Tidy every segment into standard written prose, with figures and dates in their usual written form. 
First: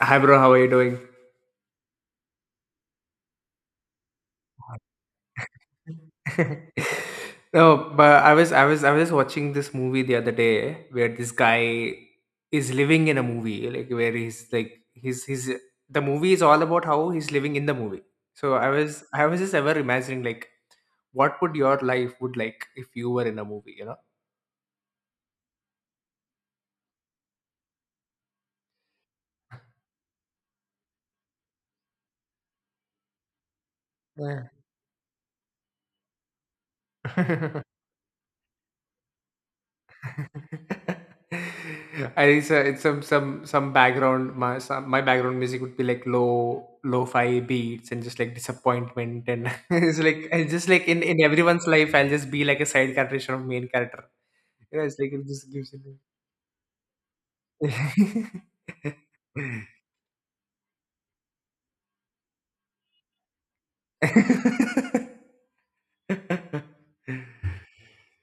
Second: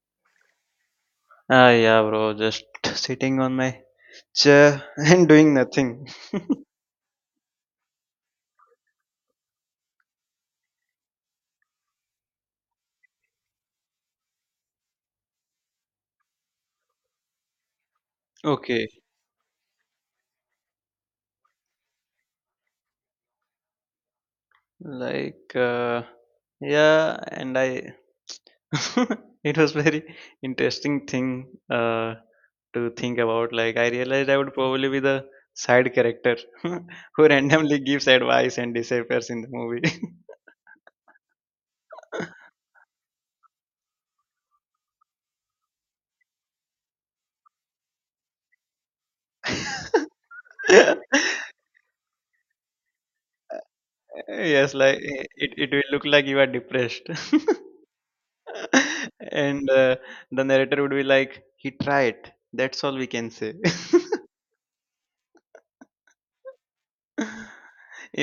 Hi bro, how are you doing? Ah, yeah, bro. Just sitting on my chair and doing nothing. No, but I was watching this movie the other day where this guy is living in a movie, like where he's like he's the movie is all about how he's living in the movie. So I Okay. was I was just ever imagining like what would your life would like if you were in a movie, you know? Like, yeah, and I. It was very interesting thing to think about. Like, I realized I would probably be the side character who Yeah. randomly gives advice and disappears in the movie. I it's, a, it's some My background music would be like low lo-fi beats and just like disappointment, and it's like it's just like in everyone's life I'll just be like a side character of main character, Yes, you know, it's like like it it, just it gives it. will look like you are depressed. And the narrator would be like, "He tried. That's all we can say."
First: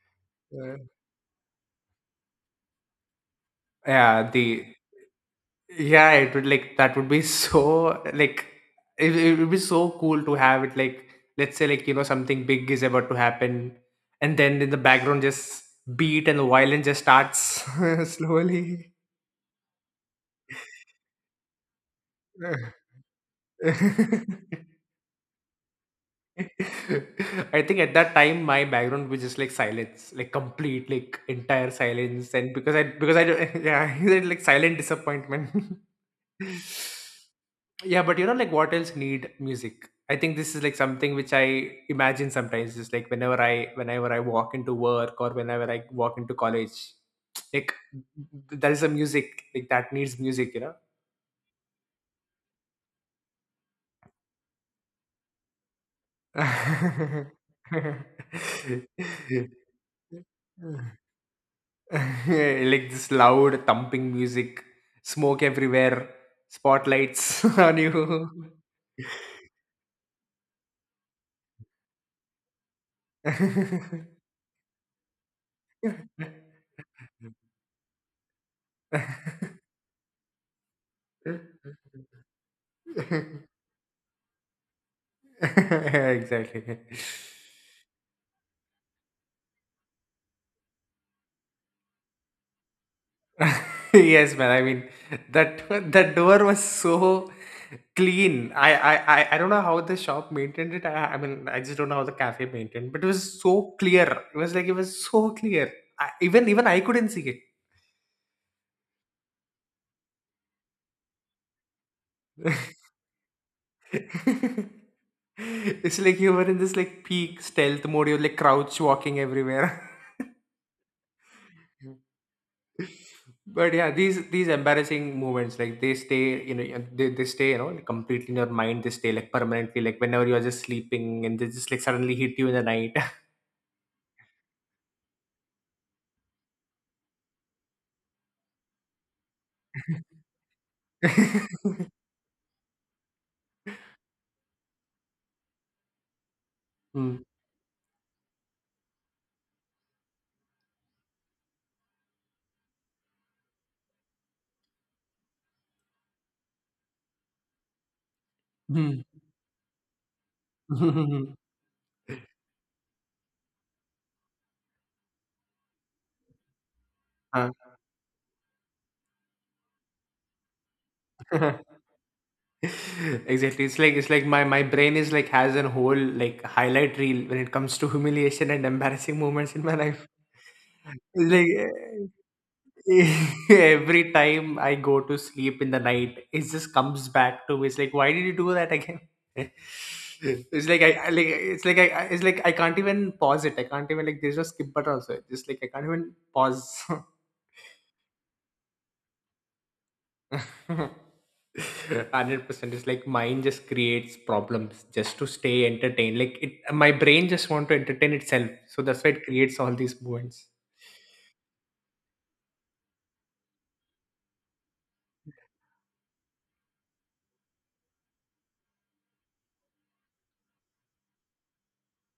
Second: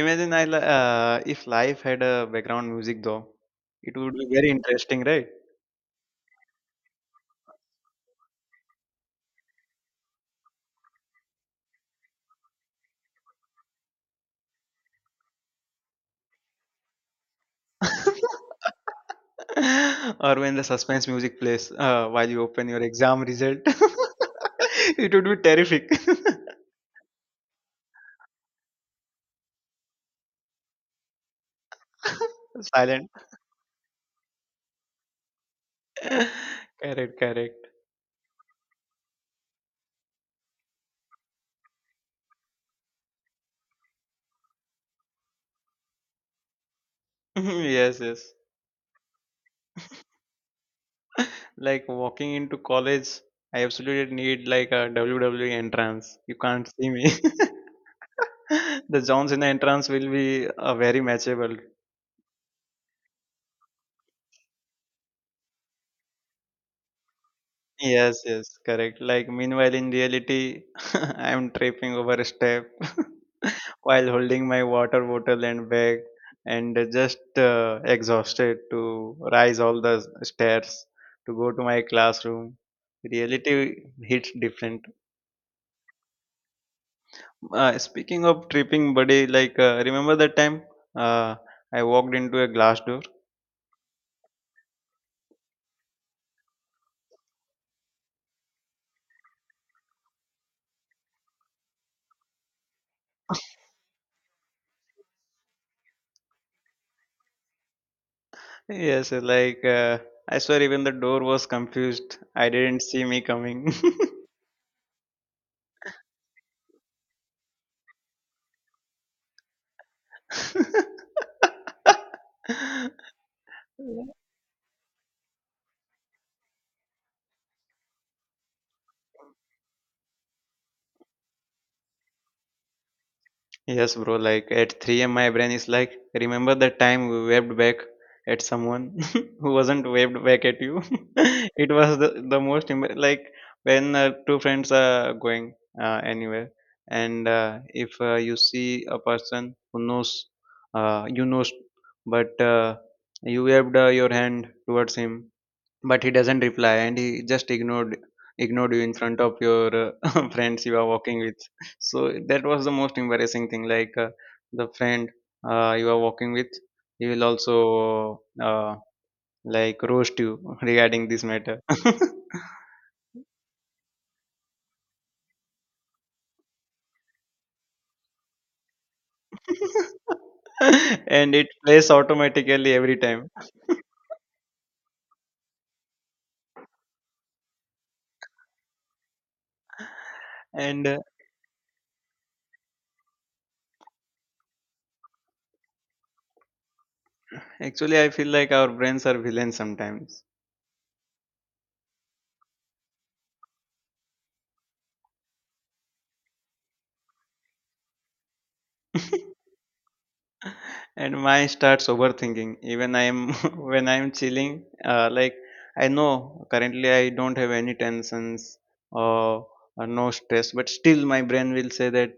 Imagine if life had a background music though, it would be yeah very the interesting, right? Yeah, it would like that would be so like it would be so cool to have it like, let's say, like, you know, something big is about to happen and then in the background just beat and the violin just starts slowly. Or when the suspense music plays while you open your exam result, it would be terrific. I think at that time my background was just like silence, like complete, like entire silence, and Silent. because I don't- yeah, like silent disappointment. Correct, correct. Yeah, but like what else need music? I think this is like something which I imagine sometimes, just like whenever I walk into work or whenever I walk into college, like Yes, yes. there is a music, like that needs music, you know. Like walking into college, I absolutely need like a WWE entrance. You can't see me. The Johns in the entrance will be very matchable. Like this loud thumping music, smoke everywhere, spotlights on Yes, you. yes, correct. Like meanwhile, in reality, I am tripping over a step while holding my water bottle and bag, and just exhausted to rise all the stairs to go to my classroom. Reality hits different. Exactly. Speaking of tripping, buddy, like remember that time uh, I walked into a glass door? Yes, man. I mean, that that door was so clean. I don't know how the shop maintained it. I mean, I just don't know how the cafe maintained, but it was so clear. It was like it was so clear. I, even even I couldn't see it. Yes, I swear, even the door was confused. I didn't see me coming. It's like you were in this like peak stealth mode. You're like crouch walking everywhere. But yeah, these embarrassing moments, like they stay, and they stay, like, completely in your mind. They stay like permanently, like whenever you are just sleeping, and they just like suddenly hit you in the night. Yes, bro. Like at 3 a.m., my brain is like, remember that time we waved back at someone who wasn't waved back at you? It was the most like when two friends are going anywhere, Hmm. and if you see a person who knows, you know, but you waved your hand towards him, but he doesn't reply and he just ignored you in Hmm. front of your friends you are walking with. So that was the most embarrassing thing, like the friend you are walking with, he will Huh. also uh, like roast you regarding this matter. Exactly. It's like my brain is like has an whole like highlight reel when it comes to humiliation and embarrassing moments in my life. It's And it like plays eh, automatically every time. Every time I go to sleep in the night, it just comes back to me. It's like, why did you do that again? it's like And I, I like it's like it's like I can't even pause it. I can't even, like, there's no skip button also. It's just like I can't even pause. actually I feel like our brains are villains sometimes. 100%. It's like mind just creates problems just to stay entertained. Like my brain just want to entertain itself. So that's why it creates all these moments. And my starts overthinking even I'm when I'm chilling, like I know currently I don't have any tensions or, or no stress, but still my brain will say that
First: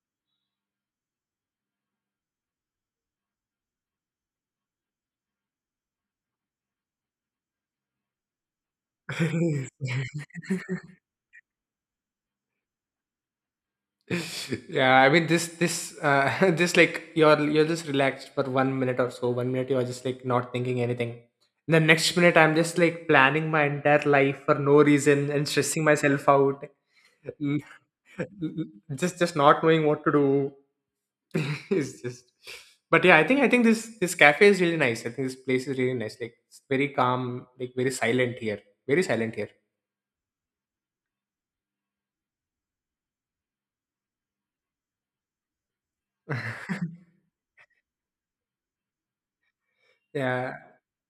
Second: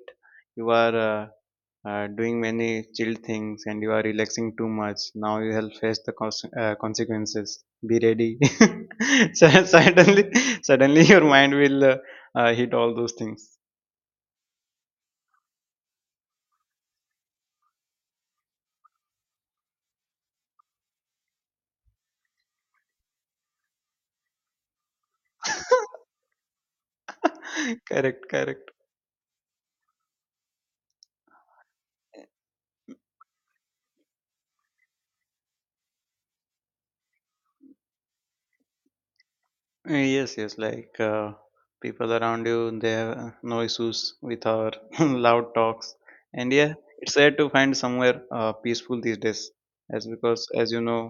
you are doing many chill things and you are relaxing too much. Now you will face the consequences, be ready. So suddenly suddenly your mind will hit all those things. Yeah, I mean, this, just like you're just relaxed for one minute or so, one minute you're just like not thinking anything, the next minute I'm just like planning my entire life for no reason and stressing myself out. Correct, correct. Just not knowing what to do. It's just, but yeah, I think this cafe is really nice. I think this place is really nice, like it's very calm, like very silent here, very silent here. Yes, yes, like people around you, they have no issues with our loud talks. And yeah, it's sad to find somewhere peaceful these days, as because Yeah. as you know,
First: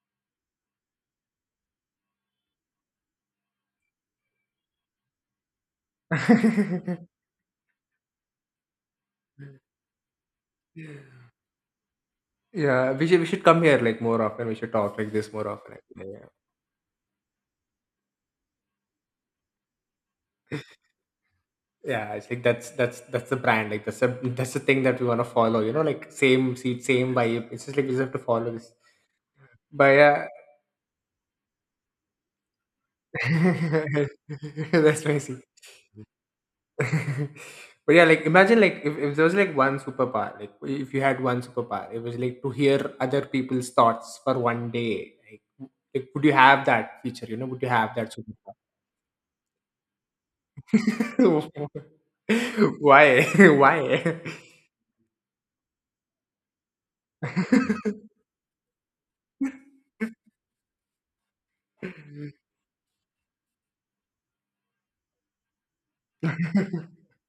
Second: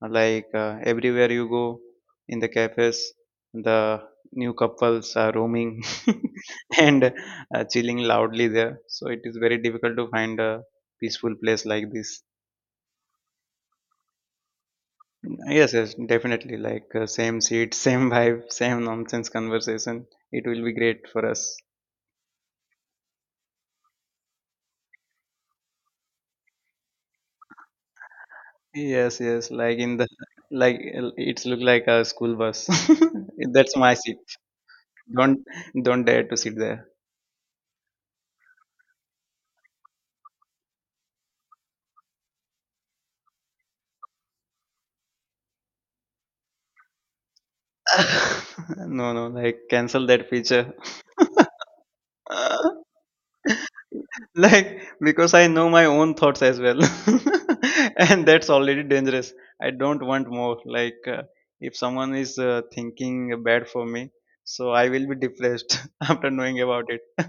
like everywhere you go in the cafes, the new couples are roaming and chilling loudly there. So it is very difficult to find a peaceful place like this. Yeah, we should come here, like, more often. We should talk like this more Yes, often. yes, Yeah, definitely. Like same seat, same vibe, same nonsense conversation. It will be great for us. yeah, I think that's the brand, like that's the thing that we want to follow, you know, like same seat, same vibe. It's just like we just have to follow this, Yes, yes. Like but in the, yeah. like it's look like a school bus. That's my seat. That's my Don't seat. don't dare to sit there. But yeah, like imagine, like if there was like one superpower, like if you had one superpower, it was like to hear other people's thoughts for one day. Like, would you have that feature? You know, would you have that superpower? No, no. Like cancel that feature. Why? Why? Like because I know my own thoughts as well and that's already dangerous. I don't want more, like if someone is thinking bad for me, so I will be depressed after knowing about it.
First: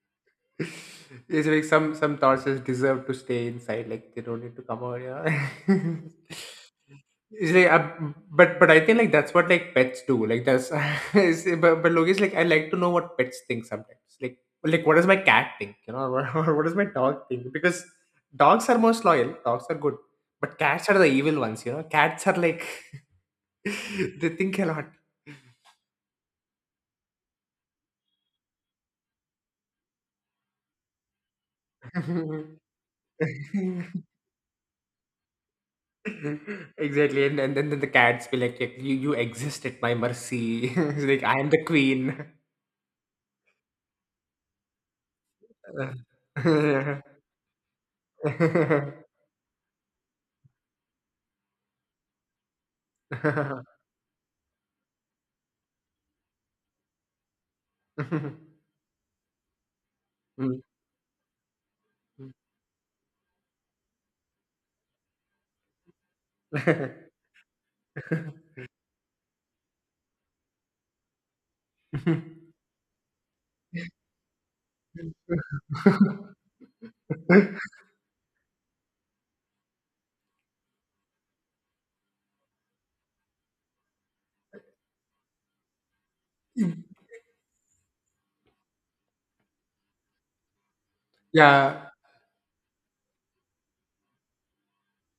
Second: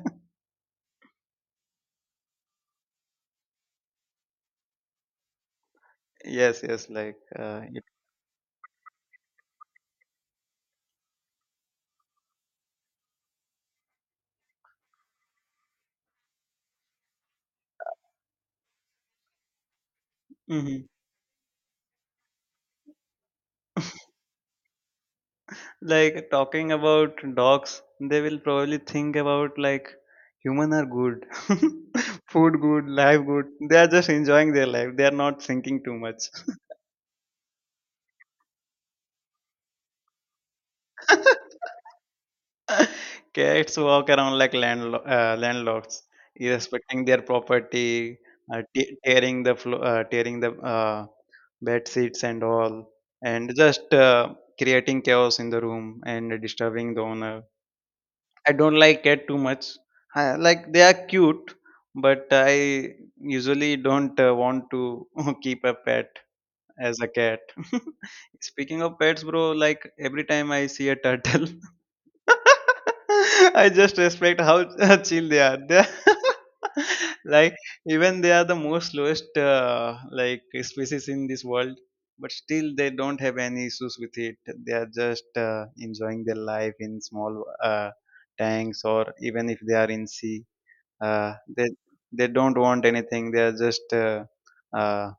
It's like some thoughts just deserve to stay inside, like they don't need to come out. Yeah. Yes, yes, like It's like, it, but I think like that's what like pets do. Like that's but Logi's like I like to know what pets think sometimes. Like what does my cat think? You know, or what does my dog think? Because dogs are most loyal. Dogs are good, but hmm cats are the evil ones. You know, cats are like they think a lot. like talking about dogs, they will probably think about like human are good. Food good, life good, they are just enjoying their life, they are not thinking too much. Exactly, and then the cats be like, you exist at my mercy. It's like I am the queen. Cats walk around like landlords, irrespecting their property, tearing the tearing the bed sheets and all, and just creating chaos in the room and disturbing the owner. I don't like cat too much. I, Mm. like they are cute, but I usually don't want to keep a pet as a cat. Speaking of pets, bro, like every time I see a turtle. I just respect how chill they are. They are like even they are the most lowest, like species in this world, but still they don't have any issues with it. They are just enjoying their life in small tanks, or even if they are in sea, uh, they Yeah. they don't want anything. They are just uh,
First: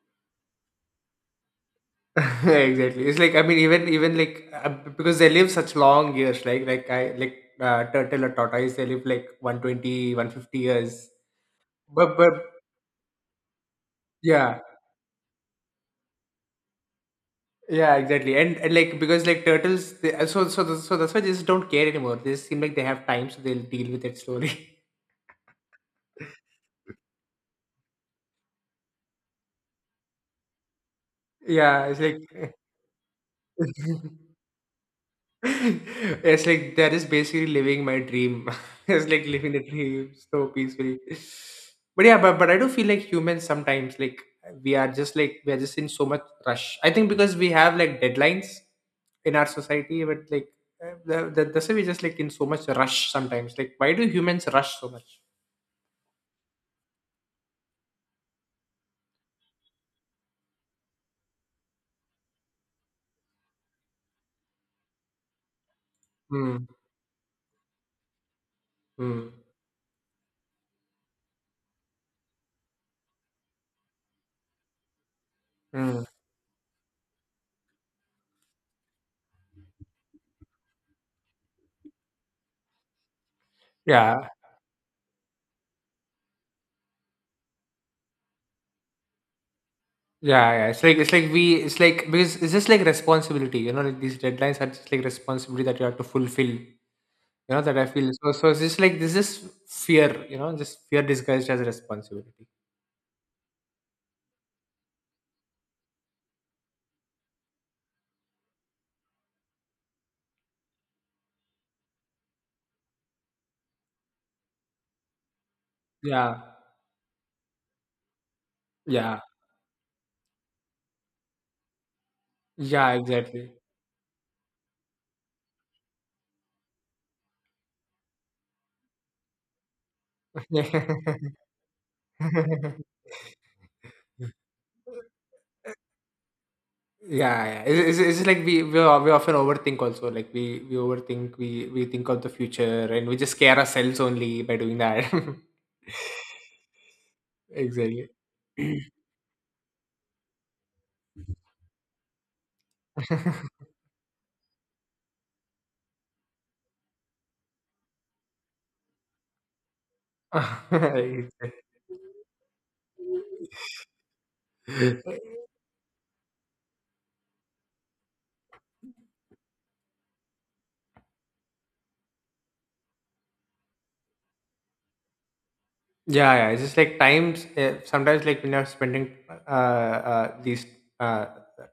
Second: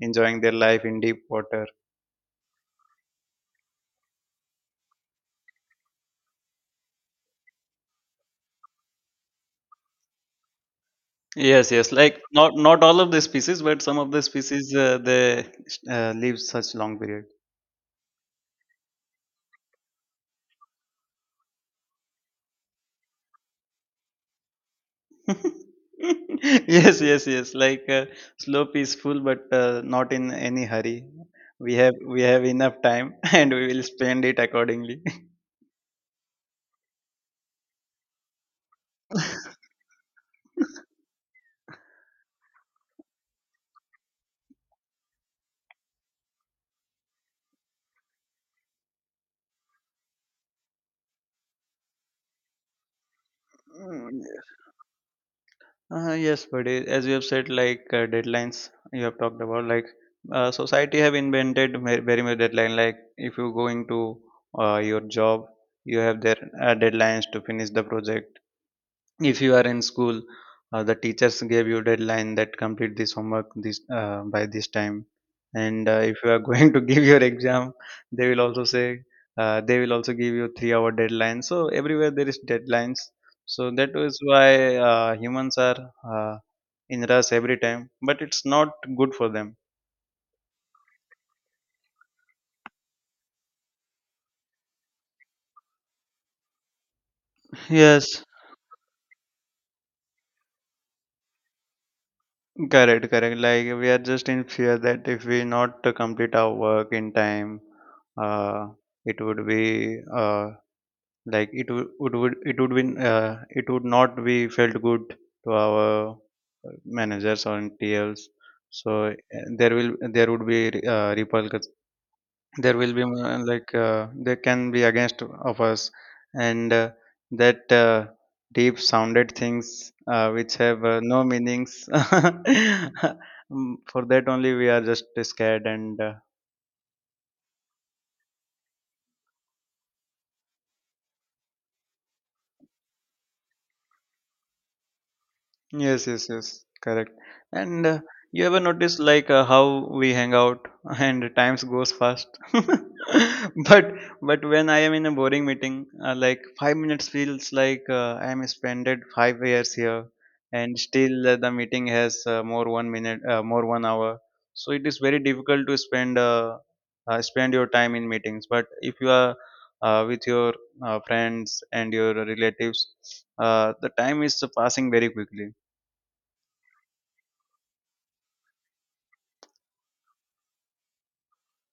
enjoying their life in deep water. Exactly. It's like, I mean, even like, because they live such long years, like turtle or tortoise, they live like 120, 150 years. Yes, yes. But Like but not all of the species, but some of the yeah, species they live such long period. yeah, exactly. And like, because like turtles, they, so that's why they just don't care anymore. They just seem like they have time, so they'll deal with it slowly. Yes, yes, yes. Like slow, peaceful, but not in any hurry. We Yeah, have it's we have like enough time, and we will spend it accordingly. it's like that is basically living my dream. It's like living the dream so peacefully. But yeah, but I do feel like humans sometimes, like we are just in so much rush. I think because we have like deadlines in our society, but like, that's why we just like in so much rush sometimes. Like, why do Mm, humans rush so much? yeah. Yes, but it, as you have said, like deadlines you have talked about, like society have invented very much deadline. Like if you going to your job, you have their Mm, deadlines to finish the project. mm, If you are in school, the teachers gave you deadline that complete this homework this by this time. And mm. if you are going to give your exam, they will also say, they will also give you 3-hour deadline. So everywhere there is deadlines, so that is Yeah. why humans are uh, in rush every time, but it's not good for them. Yeah, yeah. It's like because it's just like responsibility, you know, like these deadlines are just like responsibility that you have to fulfill, that I feel, Yes, so it's just like this is fear, just fear disguised as responsibility. correct, correct. Like we are just in fear that if we not complete our work in time, uh, it would be, uh, like it would been, it would not be felt good to our Yeah, managers or TLs, so yeah, there would be repulsions. There yeah, will be, exactly. They can be against of us, and that deep sounded things which have no meanings. Mm, for that only we are just scared and Yeah. yeah. It's, just like we, we often overthink also, like we overthink, we think of the future and we just scare ourselves only by doing that. Yes, yes, yes, correct. And Exactly. you ever notice like how we hang out and times goes fast. But but when I am in a boring meeting, like 5 minutes feels like I am spended 5 years here, and still the meeting has more one minute, more one hour. So it is Exactly. very difficult to spend your time in meetings. But if you are with your friends and your relatives, the time is passing very quickly. Yeah, yeah. It's just like times. Sometimes, like when you're spending, these, uh,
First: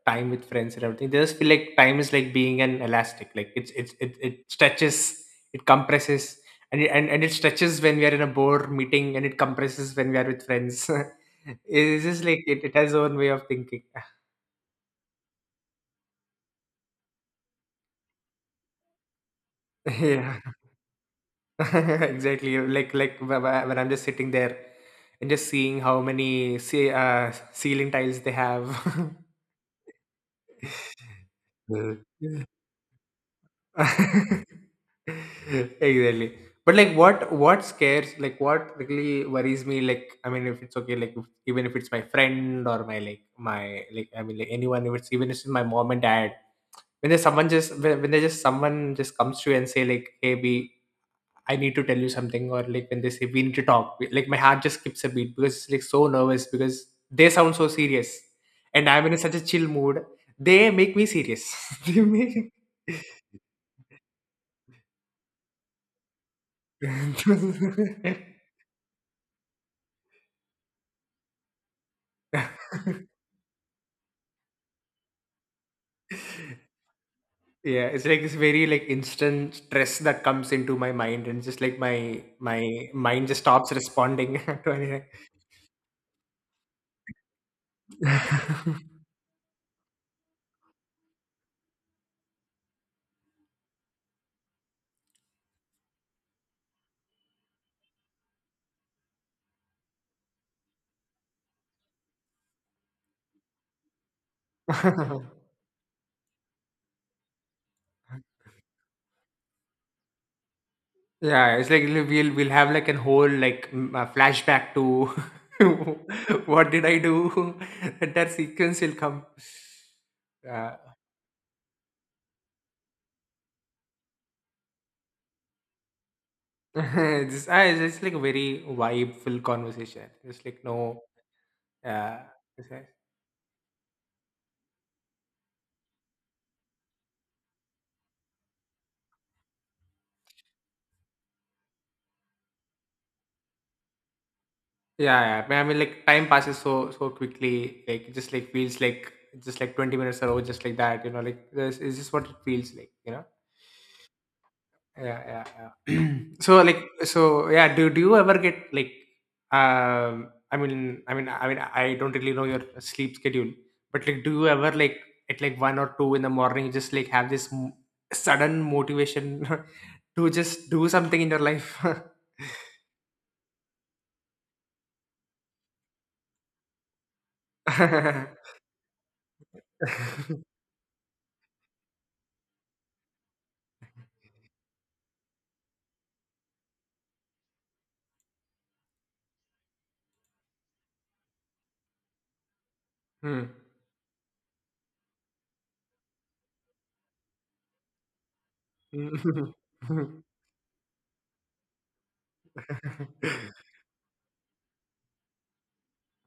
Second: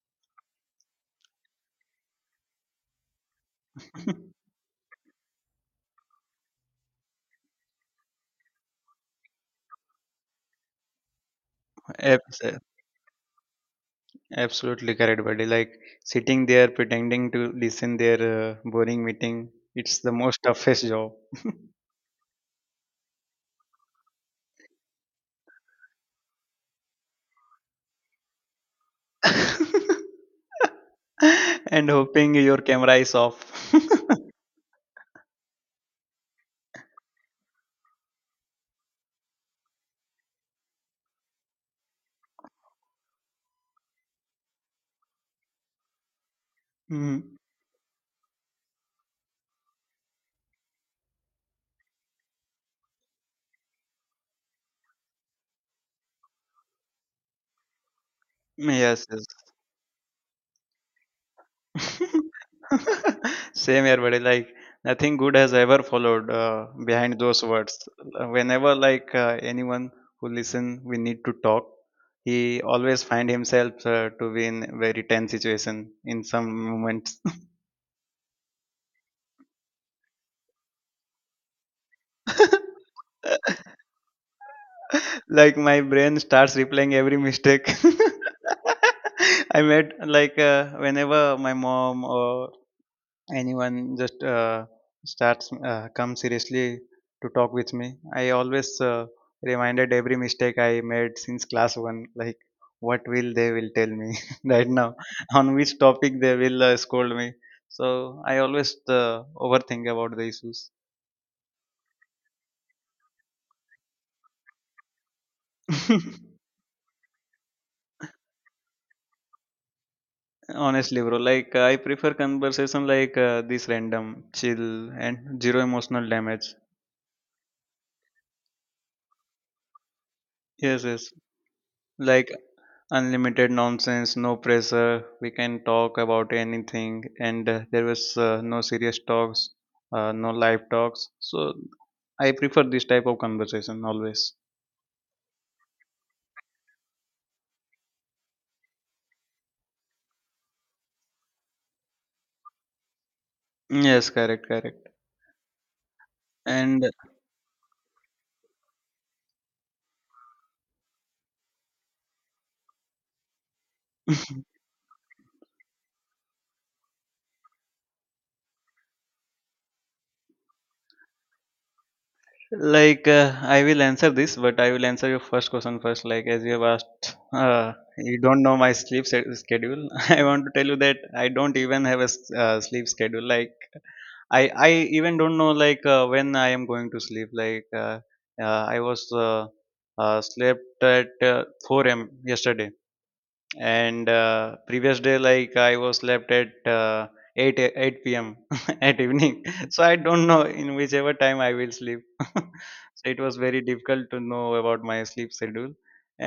time with friends and everything, they just feel like time is like being an elastic. Like it stretches, it compresses, and it stretches when we are in a board meeting, and it compresses when we are with friends. It's just Abs- like it has own way of thinking. Absolutely correct, buddy. Like sitting there pretending to listen their boring meeting, it's the Yeah, most toughest job. exactly. Like when I'm just sitting there and just seeing how many ceiling tiles they have. And hoping Yeah. your camera is off. Exactly, but like what scares, like what really worries me, like, I mean, if it's okay, like if, even if it's my friend or my, like my, like, I mean, like anyone, if it's even if it's my mom and dad, when there's Mm. someone just when there's just someone just comes to you and say like, hey b, I need to tell you something, or like when they say we need to talk, like my heart just skips a beat because it's like so nervous because they sound so serious, and I'm Yes, in yes. such a chill mood, they make me serious. they make Same here, buddy. Like nothing good has ever followed behind those words. Yeah, Whenever like anyone who listen, we need to talk. He always find himself to be in very tense situation in some moments. it's like this very, like, instant stress that comes into my mind, and just like my mind just stops responding to anything. Like my brain starts replaying every mistake I made, like whenever my mom or anyone just starts come seriously to talk with me, I always reminded every mistake I made since class 1, like what will they will tell me right now, on which topic they will scold me. So I always uh, overthink about the issues. Yeah, it's like we'll have like an whole, like a flashback to what did I do? That sequence will come. Yeah. Honestly, bro, like I prefer conversation like this random, chill, and zero emotional damage. It's like a very vibe full conversation. It's like Yes, no, yes, uh, like it's- like unlimited nonsense, no pressure, we can talk about anything, and there was, no serious talks, no live talks, so I prefer this type of conversation always. Yeah, yeah. I mean, like time passes so quickly. Like it just like feels like just like 20 minutes are over, just like that. You know, like this is just what it feels like. You know. Yes, correct, correct. Yeah, yeah, yeah. So like, And so yeah. Do you ever get, like, I mean, I don't really know your sleep schedule, but like, do you ever, like, at like 1 or 2 in the morning just like have this sudden motivation to just do something in your life? like I will answer this, but I will answer your first question first. Like as you have asked, you don't know my sleep schedule. I want to tell you that I don't even have a sleep schedule. Like i I even don't know, like when I am going to sleep. Like I was, uh, slept at 4 a.m. yesterday. Hmm. And previous day, like I was slept at 8 p.m at evening. Mm. So I don't know in whichever time I will sleep. So it was very difficult to know about my sleep schedule.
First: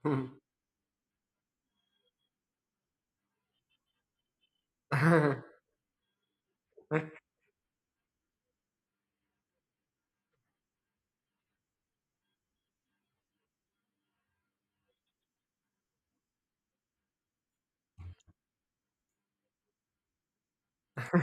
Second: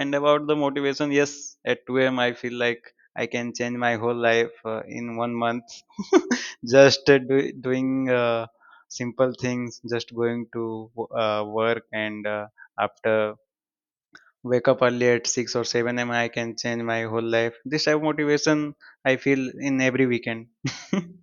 And Mm. about the motivation, yes, at 2 a.m I feel like I can change my whole life, in one Exactly. month. Just doing simple things, just going to work, and after wake up early at 6 or 7 a.m. I can change my whole life. This type of motivation I feel in every weekend.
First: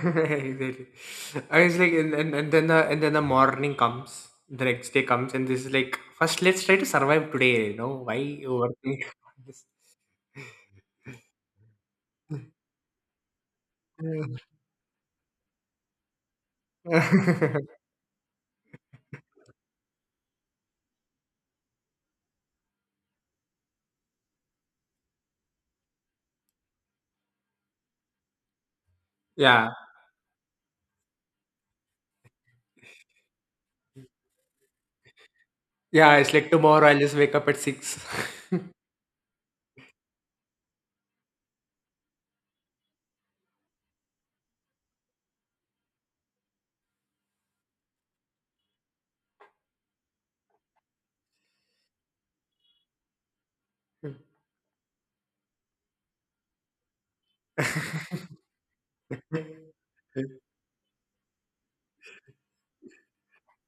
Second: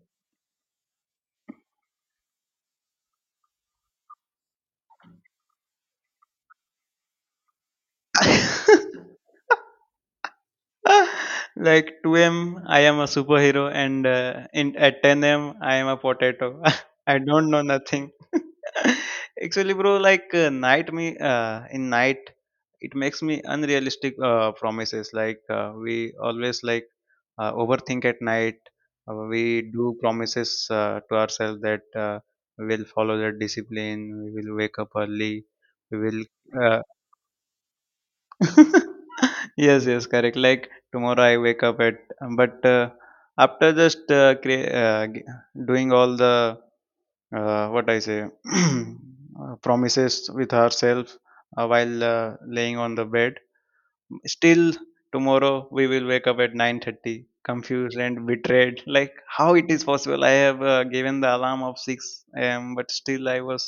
I was like, and then the morning comes, the next day comes, and this is like, first, let's try to survive today. You know, why overthink on this? Like 2 a.m. I am a superhero, and at 10 a.m. I am a potato. I don't know nothing. Actually, bro, like night me, in night, it makes me unrealistic promises, like we always like overthink at night We Yeah, do promises, to ourselves that we will follow that discipline. We will wake up early. We yeah. will It's like uh, tomorrow I'll just wake up at 6. yes, correct. Like, tomorrow I wake up at, but after just doing all the, what I say, promises with herself, while laying on the bed still, tomorrow we will wake up at 9:30. Confused and betrayed, like how it is possible I have given the alarm of 6 a.m. but still I was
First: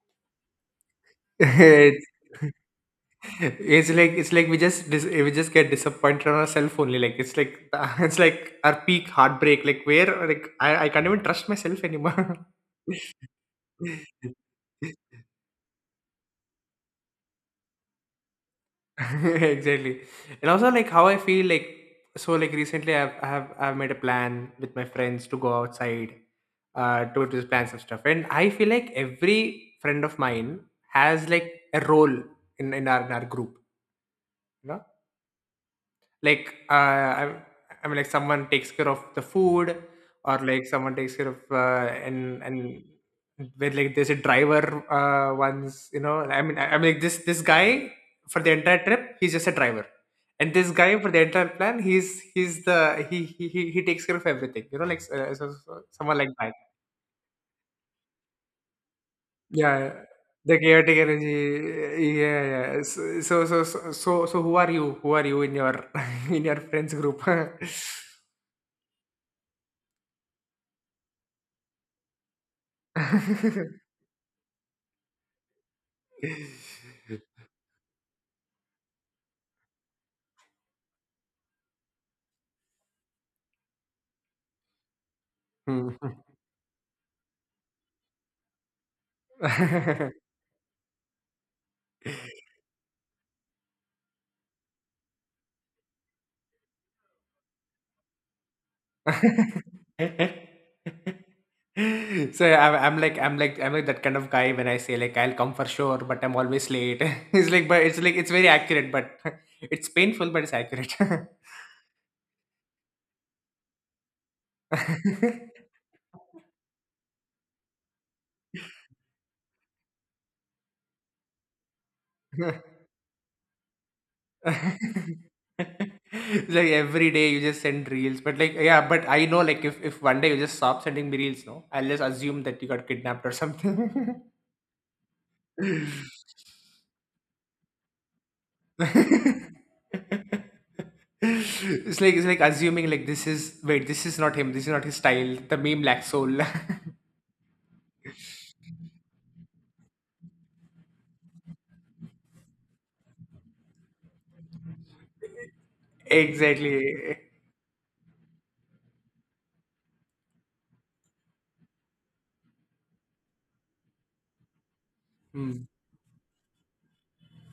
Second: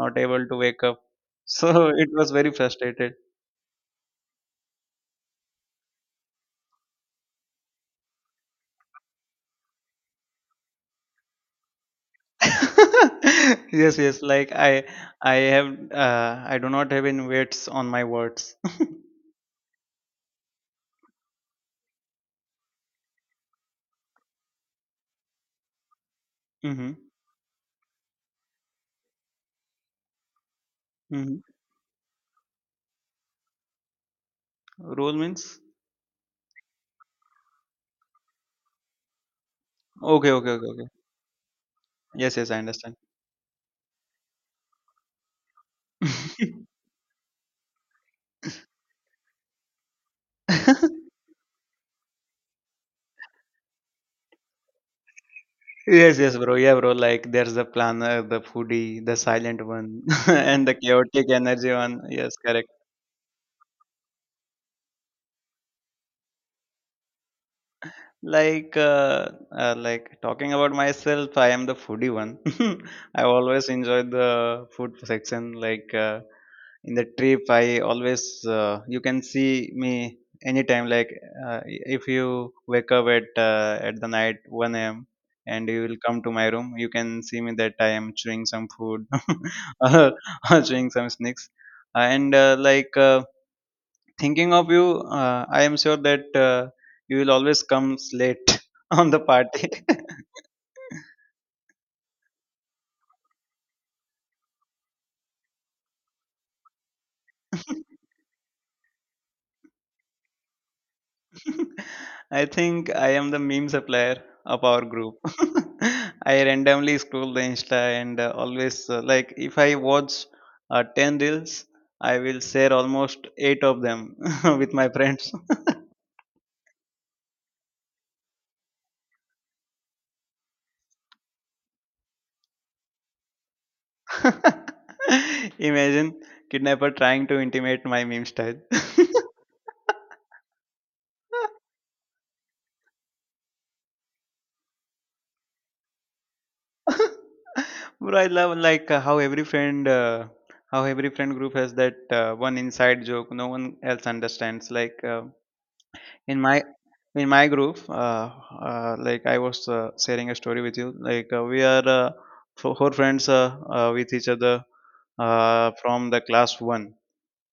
not able to wake up. So It's it was very frustrated. like we just get disappointed on ourselves only. Like, it's like it's like our peak heartbreak. Like where I can't even trust myself anymore. Yes, yes. Like I have, I do not have any weights on my words. Exactly, and also like how I feel like so like recently I've I have I've made a plan with my friends to go outside, Mm-hmm. To just plan some stuff, and I feel like every friend of mine has Mm-hmm. like a role in our group. Rule means? Like, I mean, like someone takes care of the food, Okay, or okay, like okay, okay. someone takes care of, uh, Yes, and yes, I and understand. where like there's a driver once, you know. Like this guy for the entire trip, he's just a driver, and this guy for the entire plan, he's the he takes care of everything, you know, Yes, someone like yes, that. bro. Yeah, bro, like there's the planner, the foodie, the silent one, Yeah, the and the chaotic chaotic energy. energy one. Yes, Yeah, correct. yeah. So who are you? Who are you in your in your friends group? Like talking about myself, I am the foodie one. I always enjoy the food section. Like, in the trip, I always, you can see me anytime. Like, if you wake up at, at the night 1 a.m. and you Hmm. will come to my room, you can see me that I am chewing some food, so I'm, or, or chewing some snacks. And like. Thinking of you, I am sure that you will always come late on the party. I'm like that kind of guy when I say like I'll come for sure, but I'm always late. it's like but it's like it's very accurate, but it's painful, but it's accurate. I think I am the meme supplier of our group. I randomly scroll the Insta, and always, like if I watch 10 reels, I will share almost 8 of them with my friends. Like every day you just send reels, but like yeah, but I know like if one day you just stop sending me reels, no, I'll just assume that you got kidnapped or something. Imagine kidnapper trying to intimate my meme style. It's like assuming like this is wait this is not him this is not his style the meme lacks soul. Bro, I love, like, how every friend group has that one inside joke no one else understands. Like, in my Exactly. in my group, like I was sharing a story with you. Like, we are four friends, with each other, Mm. From the class one.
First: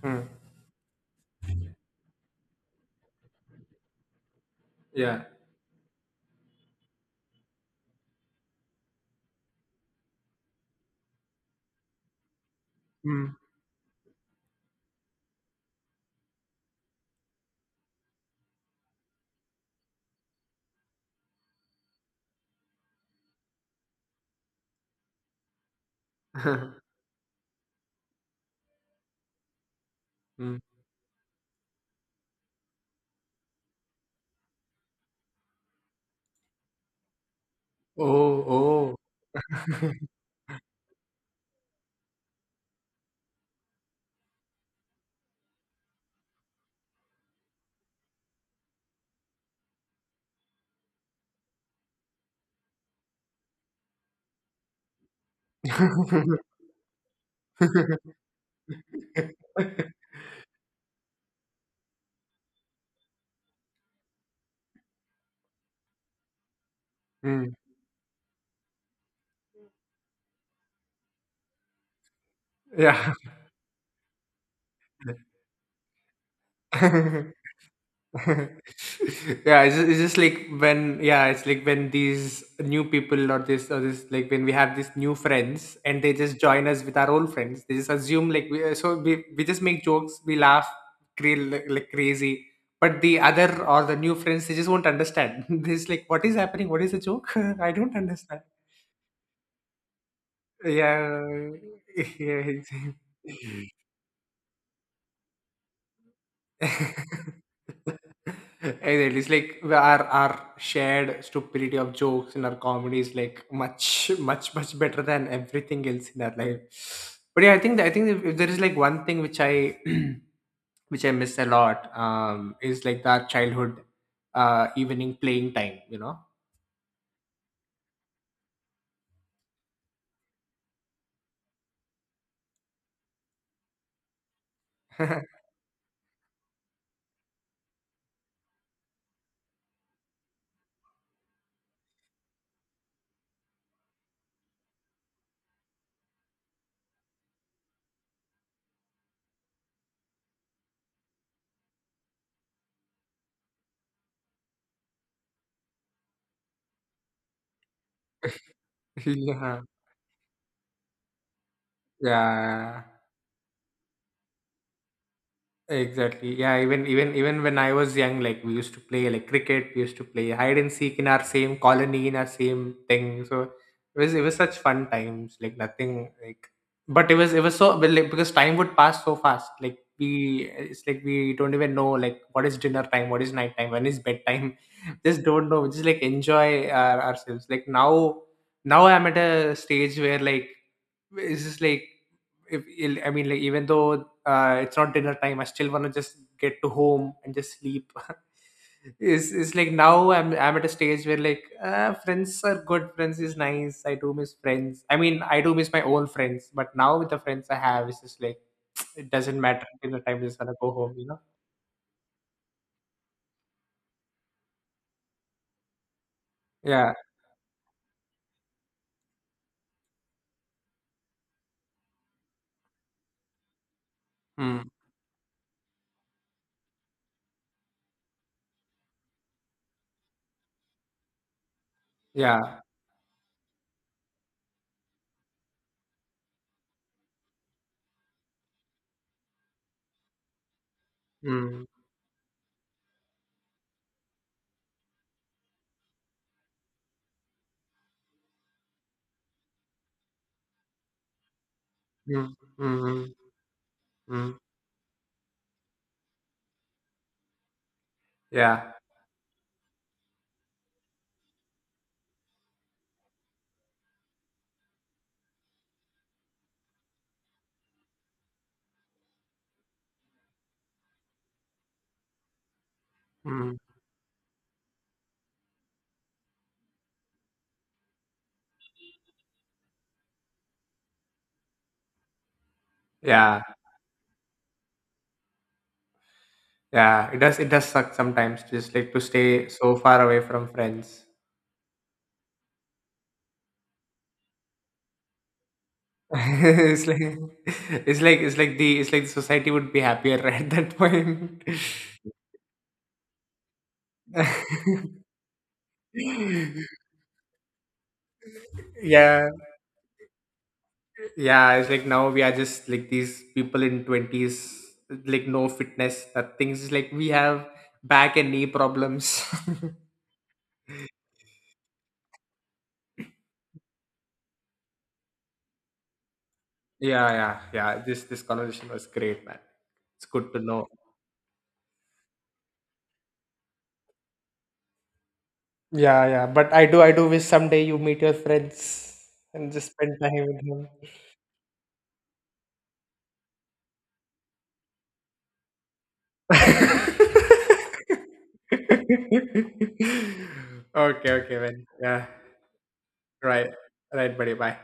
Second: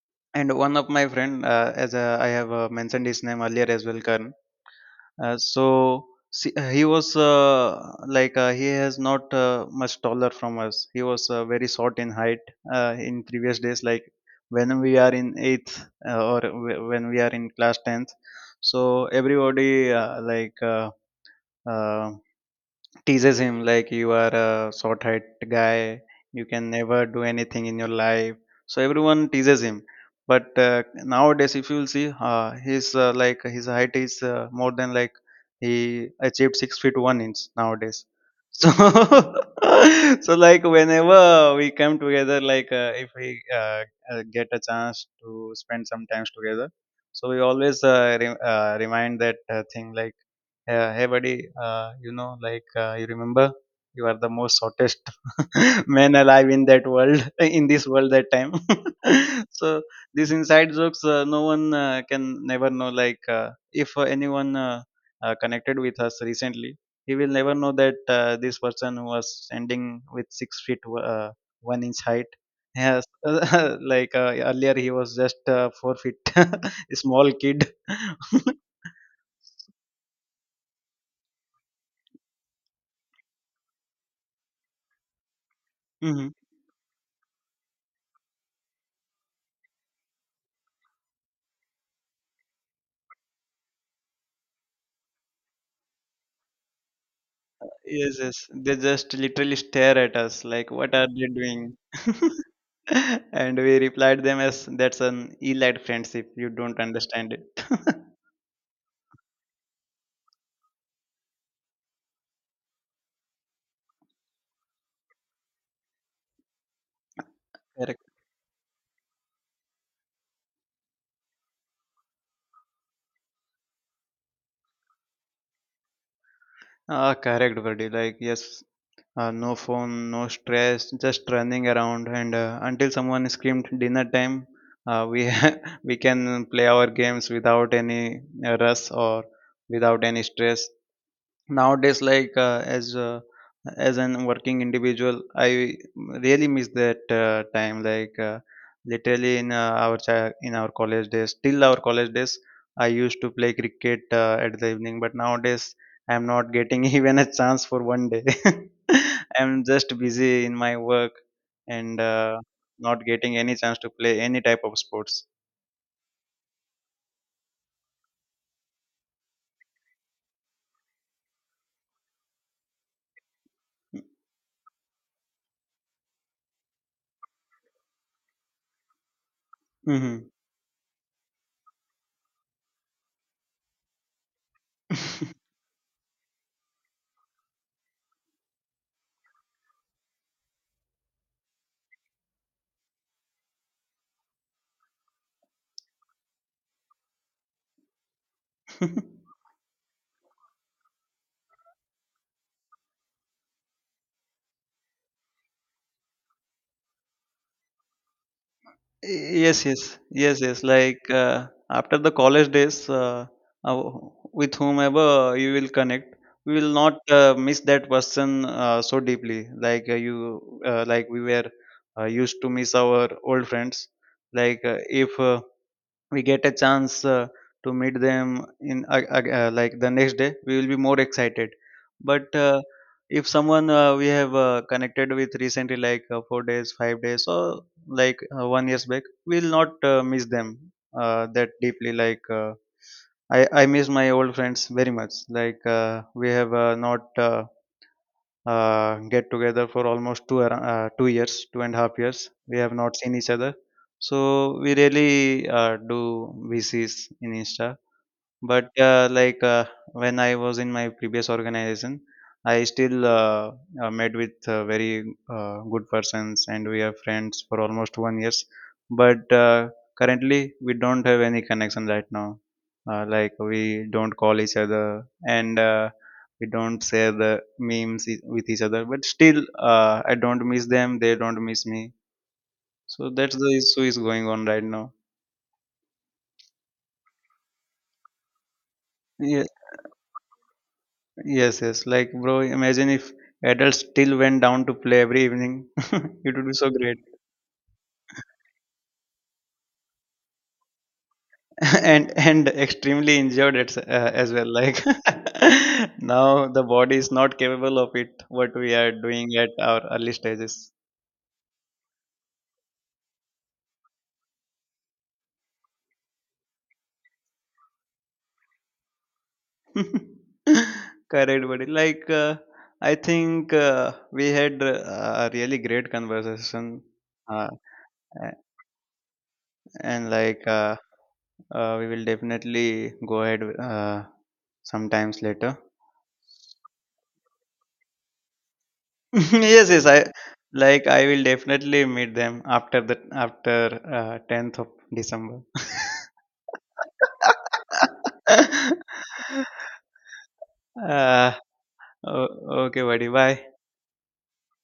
Mm. And one of my friend, as I have mentioned his name earlier as well, Karan. Yeah. So see, he was like he has not much taller from us. He was very short in height, in Mm. previous days, like when we are in eighth, or when we are in class 10th. So everybody, uh, teases him like, you are a short-haired guy, you can never do anything in your life. So everyone teases him, but Mm. Nowadays, if you'll see, he's, like his height is, more than, like, he achieved 6 feet one inch nowadays. Oh, So oh. so like whenever we come together, like, if we, get a chance to spend some times together, so we always remind that thing, like, yeah, hey buddy, like, you remember, you are the most hottest man alive in that world, in this world that time. So these inside jokes, no one can never know. Like, if anyone, connected with us recently, he will Mm. never know that this person was standing with 6 feet, one inch height. Yes, Yeah. like, earlier he was just, 4 feet, small kid. Yeah, it's just like when yeah, it's like when these new people or this like when we have these new friends and they just join us with our old friends. They just assume like we just make jokes, we laugh, like crazy. But the other or the new friends, they just won't understand. They're just like, what is happening? What is the joke? I don't Yes, understand. yes. They just literally stare at us like, what are they Yeah, doing? yeah. Exactly. And we replied them as, that's an elite friendship. You don't understand it. It is like our shared stupidity of jokes in our comedy is like much better than everything else in our life. But yeah, I think that, I think Correct. If there is like one thing which I which I miss a lot is like that childhood evening playing time. You know. Ah, correct, buddy. Like, yes, no phone, no stress, just running around, and, until someone screamed dinner time, we we can play our games without any rush or without any stress. Nowadays, like, as an working individual, I really miss that time. Like, literally in, in our college days, till our college days, I used to play cricket at the evening, but nowadays I am not getting even a chance for one day. I am Yeah. just busy in my work, and Yeah. not getting any chance to play any type of sports. Exactly. Yeah, even when I was young, like we used to play like cricket, we used to play hide and seek in our same colony, in our same thing. So it was such fun times, like nothing like but it was so but, like, because time would pass so fast. Like Mm-hmm. we it's like we don't even know like what is dinner time, what is night time, when is bedtime. Just don't know. Just like enjoy ourselves. Like, now I'm at a stage where like it's just like if I mean like even though it's not dinner time, I still want to just get to home and just sleep. It's like now I'm at a stage where like friends are good, friends is nice. I do miss friends. I mean I do miss my own friends, but now with the friends I have, it's just like it doesn't Yes, matter. yes, Dinner time, just yes, wanna yes. go home. You Like, know? After the college days, uh, with whomever you will connect, we will Yeah. not miss that person so deeply. Like, like we were, used to miss our old friends. Like, Mm. If we get a chance, to meet them in, like the next day we will be more excited, but Yeah. If someone, we have connected with recently, like, 4 days, 5 days, or like, 1 years back, we will not miss them that Mm. deeply, like, I miss my old friends very much. Like, we have not, uh, get together for almost 2 years, 2.5 years. Mm. We Mm. have not Mm. seen each other, so Mm. we really do VCs in Insta. But, Yeah. Like, when I was in my previous organization, I still met with very good persons, and we are friends for almost one years. But, currently, we don't have any connection right now. Like, Mm. we don't call each other, and we don't share the memes with each other. But still, I don't miss them; they don't miss me. So that's Yeah. the issue is going on right now. Yeah, it does suck sometimes just like to stay so far away from friends. Yes, yes. Like, bro, imagine if adults still went down to play every evening. It would be so It's great. like it's like the society would be happier at that point. And extremely injured as well. Like, now the body is not capable of it, what we are Yeah, doing at our early stages. yeah, it's like now we are just like these people in 20s like no fitness, nothing's. It's like we have back and knee problems. Correct, buddy. Like, I think we had a really great conversation. Yeah, yeah, Uh, yeah. This a- conversation was great, man. It's and, good to like, know. We will definitely go ahead sometimes later. Yeah, yeah. But I do wish someday you meet your friends and Yes, just yes, spend I time with them. like I will definitely meet them after the, after 10th of December. Okay, uh, okay, man. Yeah. o- okay, buddy, bye. Right. Right, buddy. Bye.